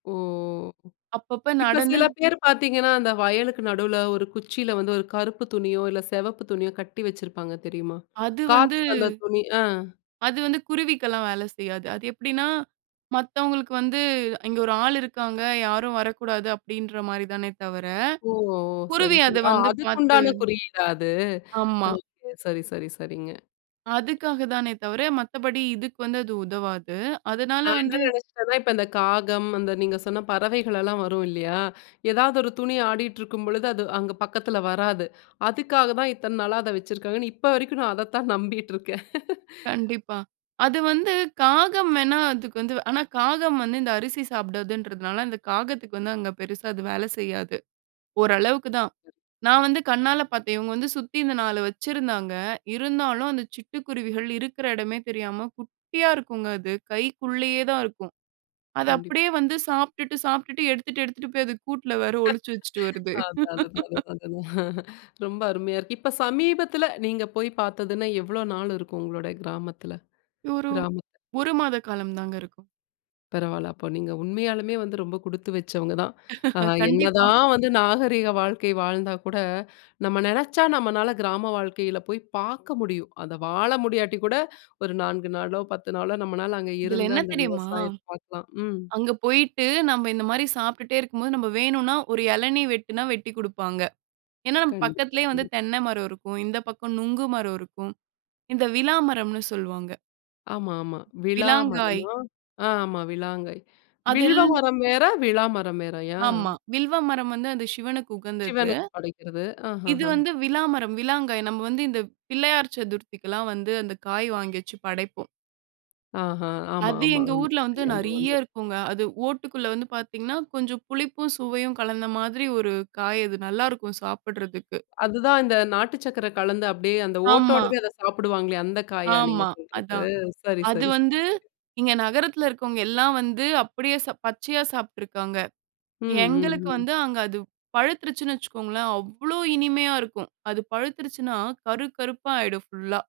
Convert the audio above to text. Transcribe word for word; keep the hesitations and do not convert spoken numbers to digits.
ஓ! அப்பப்போ இப்ப நடந்து சில பேர் பார்த்தீங்கன்னா, அந்த வயலுக்கு நடுல ஒரு குச்சியில வந்து ஒரு கருப்பு துணியோ இல்ல சிவப்பு துணியோ கட்டி வச்சிருப்பாங்க தெரியுமா? அது வந்து காத்துக்கு அந்த துணி ஆ. அது வந்து குருவிக்கெல்லாம் வேல செய்யாது. அது எப்டினா, "மத்தவங்களுக்கு வந்து இங்க ஒரு ஆளு இருக்காங்க, யாரும் வரக்கூடாது." அப்டின்ற மாரி தானே தவர, ஓ! சரி, குருவி அத சரி ஆ வந்து அதுக்கு பார்த்து உண்டான குறியீடா அது? அ ஆமா. சரி, சரி, சரிங்க. அதுக்காக தானே தவர, மத்தபடி இதுக்கு வந்து அது உதவாது. அதனால நான் என்ன வந்து நெனைச்சிட்டேன்னா, இப்ப இந்த காகம், அந்த நீங்க சொன்ன பறவைகள்லாம் வரும் இல்லையா? எதாவது ஒரு துணி ஆடியிட்டு இருக்கும் பொழுது அது அங்கே பக்கத்தில வராது. அதுக்காக தான் இத்தன நாளா அத வச்சுருக்காங்கன்னு இப்ப வரைக்கும் நான் அதைத்தான் நம்பிகிட்டு இருக்கேன். கண்டிப்பா. அது வந்து காகம் வேணா அதுக்கு வந்து ஆனா காகம் வந்து இந்த அரிசி சாப்பிடாதுன்றதுனால, அந்த காகத்துக்கு வந்து அங்க பெருசா அது வேல செய்யாது. ஓரளவுக்கு தான். நான் வந்து கண்ணால பார்த்தேன். இவங்க வந்து சுத்தி இந்த நாலு வச்சிருந்தாங்க இருந்தாலும் அந்த சிட்டுக்குருவிகள் இருக்கிற இடமே தெரியாம குட்டியா இருக்குங்க அது, கைக்குள்ளேயே தான் இருக்கும். அத கண்டிப் அப்டியே வந்து சாப்பிட்டுட்டு சாப்பிட்டுட்டு எடுத்துட்டு எடுத்துட்டு போய் அது கூட்ல வேற ஒழிச்சு வச்சுட்டு வருது. அதுதான் அதுதான் அதுதான் அதுதான். ரொம்ப அருமையா இருக்கு. இப்ப சமீபத்தில நீங்க போய் பார்த்ததுன்னா, எவ்வளோ நாள் இருக்கும் உங்களோட கிராமத்தில? ஒரு கிராமத் ஒரு மாத காலம் தாங்க இருக்கும். பரவால்ல. அப்ப நீங்க உண்மையாலுமே வந்து ரொம்ப குடுத்து வச்சவங்க தான். ஆ கண்டிப்பா. என்னதான் வந்து நாகரீக வாழ்க்கை வாழ்ந்தா கூட, நம்ம நெனைச்சா நம்மனால கிராம வாழ்க்கையில போய் பார்க்க முடியும். அத வாழ முடியாட்டி கூட ஒரு நான்கு நாளோ, பத்து நாளோ நம்மனால அங்கே இதில இருந்து என்ன அந்த தெரியுமா? விவசாயத்தை பார்க்கலாம். ம். அங்க போய்ட்டு, நம்ம இந்த மாரி சாப்பிட்டே இருக்கும்போது, நம்ம வேணும்னா ஒரு இளநீர் வெட்டினா வெட்டிக் குடுப்பாங்க. ஏன்ன, நம்ம கண்டிப்பா. பக்கத்திலயே வந்து ம். தென்னை மரம் இருக்கும். இந்த பக்கம் நுங்கு மரம் இருக்கும். இந்த விழா மரம்ன்னு சொல்லுவாங்க. ஆமா, ஆமா. விழா விளாங்காய். மரமா? ஆ ஆமா விளாங்கை. வில்வ அதெல் மரம் வேற விழா மரம் வேறயா? ஆமா. வில்வ மரம் வந்து அந்த சிவனுக்கு உகந்தது. சிவனுக்கு படைக்கிறது. இது ஆஹஹ. வந்து விளாமரம். விளாங்காய். நம்ம வந்து இந்த பிள்ளையார் சதுர்த்திக்கு எல்லாம் வந்து அந்த காய் வாங்கி வச்சு படைப்போம். ஆஹா! ஆமா, அது ஆமா, எங்க ஆமா. ஊர்ல வந்து ஞாபகம் வந்து நெறைய இருக்குங்க. அது ஓட்டுக்குள்ள வந்து பார்த்தீங்கன்னா, கொஞ்சம் புளிப்பும் சுவையும் கலந்த மாதிரி ஒரு காய் அது. நல்லாருக்கும் சாப்பிடறதுக்கு. அதுதான் அந்த நாட்டு சக்கரை கலந்து அப்டியே அந்த ஆமா. ஓட்டோடவே அத சாப்பிடுவாங்களே அந்த காயா நீங்க ஆமா, சொல்றது? அதான். சரி, அது சரி, சரி. வந்து இங்க நகரத்தில இருக்கிறவங்க எல்லாம் வந்து அப்டியே ச பச்சையா சாப்பிட்டு இருக்காங்க. ம், ம், எங்களுக்கு ம். வந்து அங்க அது பழுத்திருச்சின்னு வச்சிக்கொங்களேன், அவ்ளோ இனிமையா இருக்கும். அது பழுத்திருச்சின்னா கரு கருப்பா ஆயிடும் ஃபுல்லா.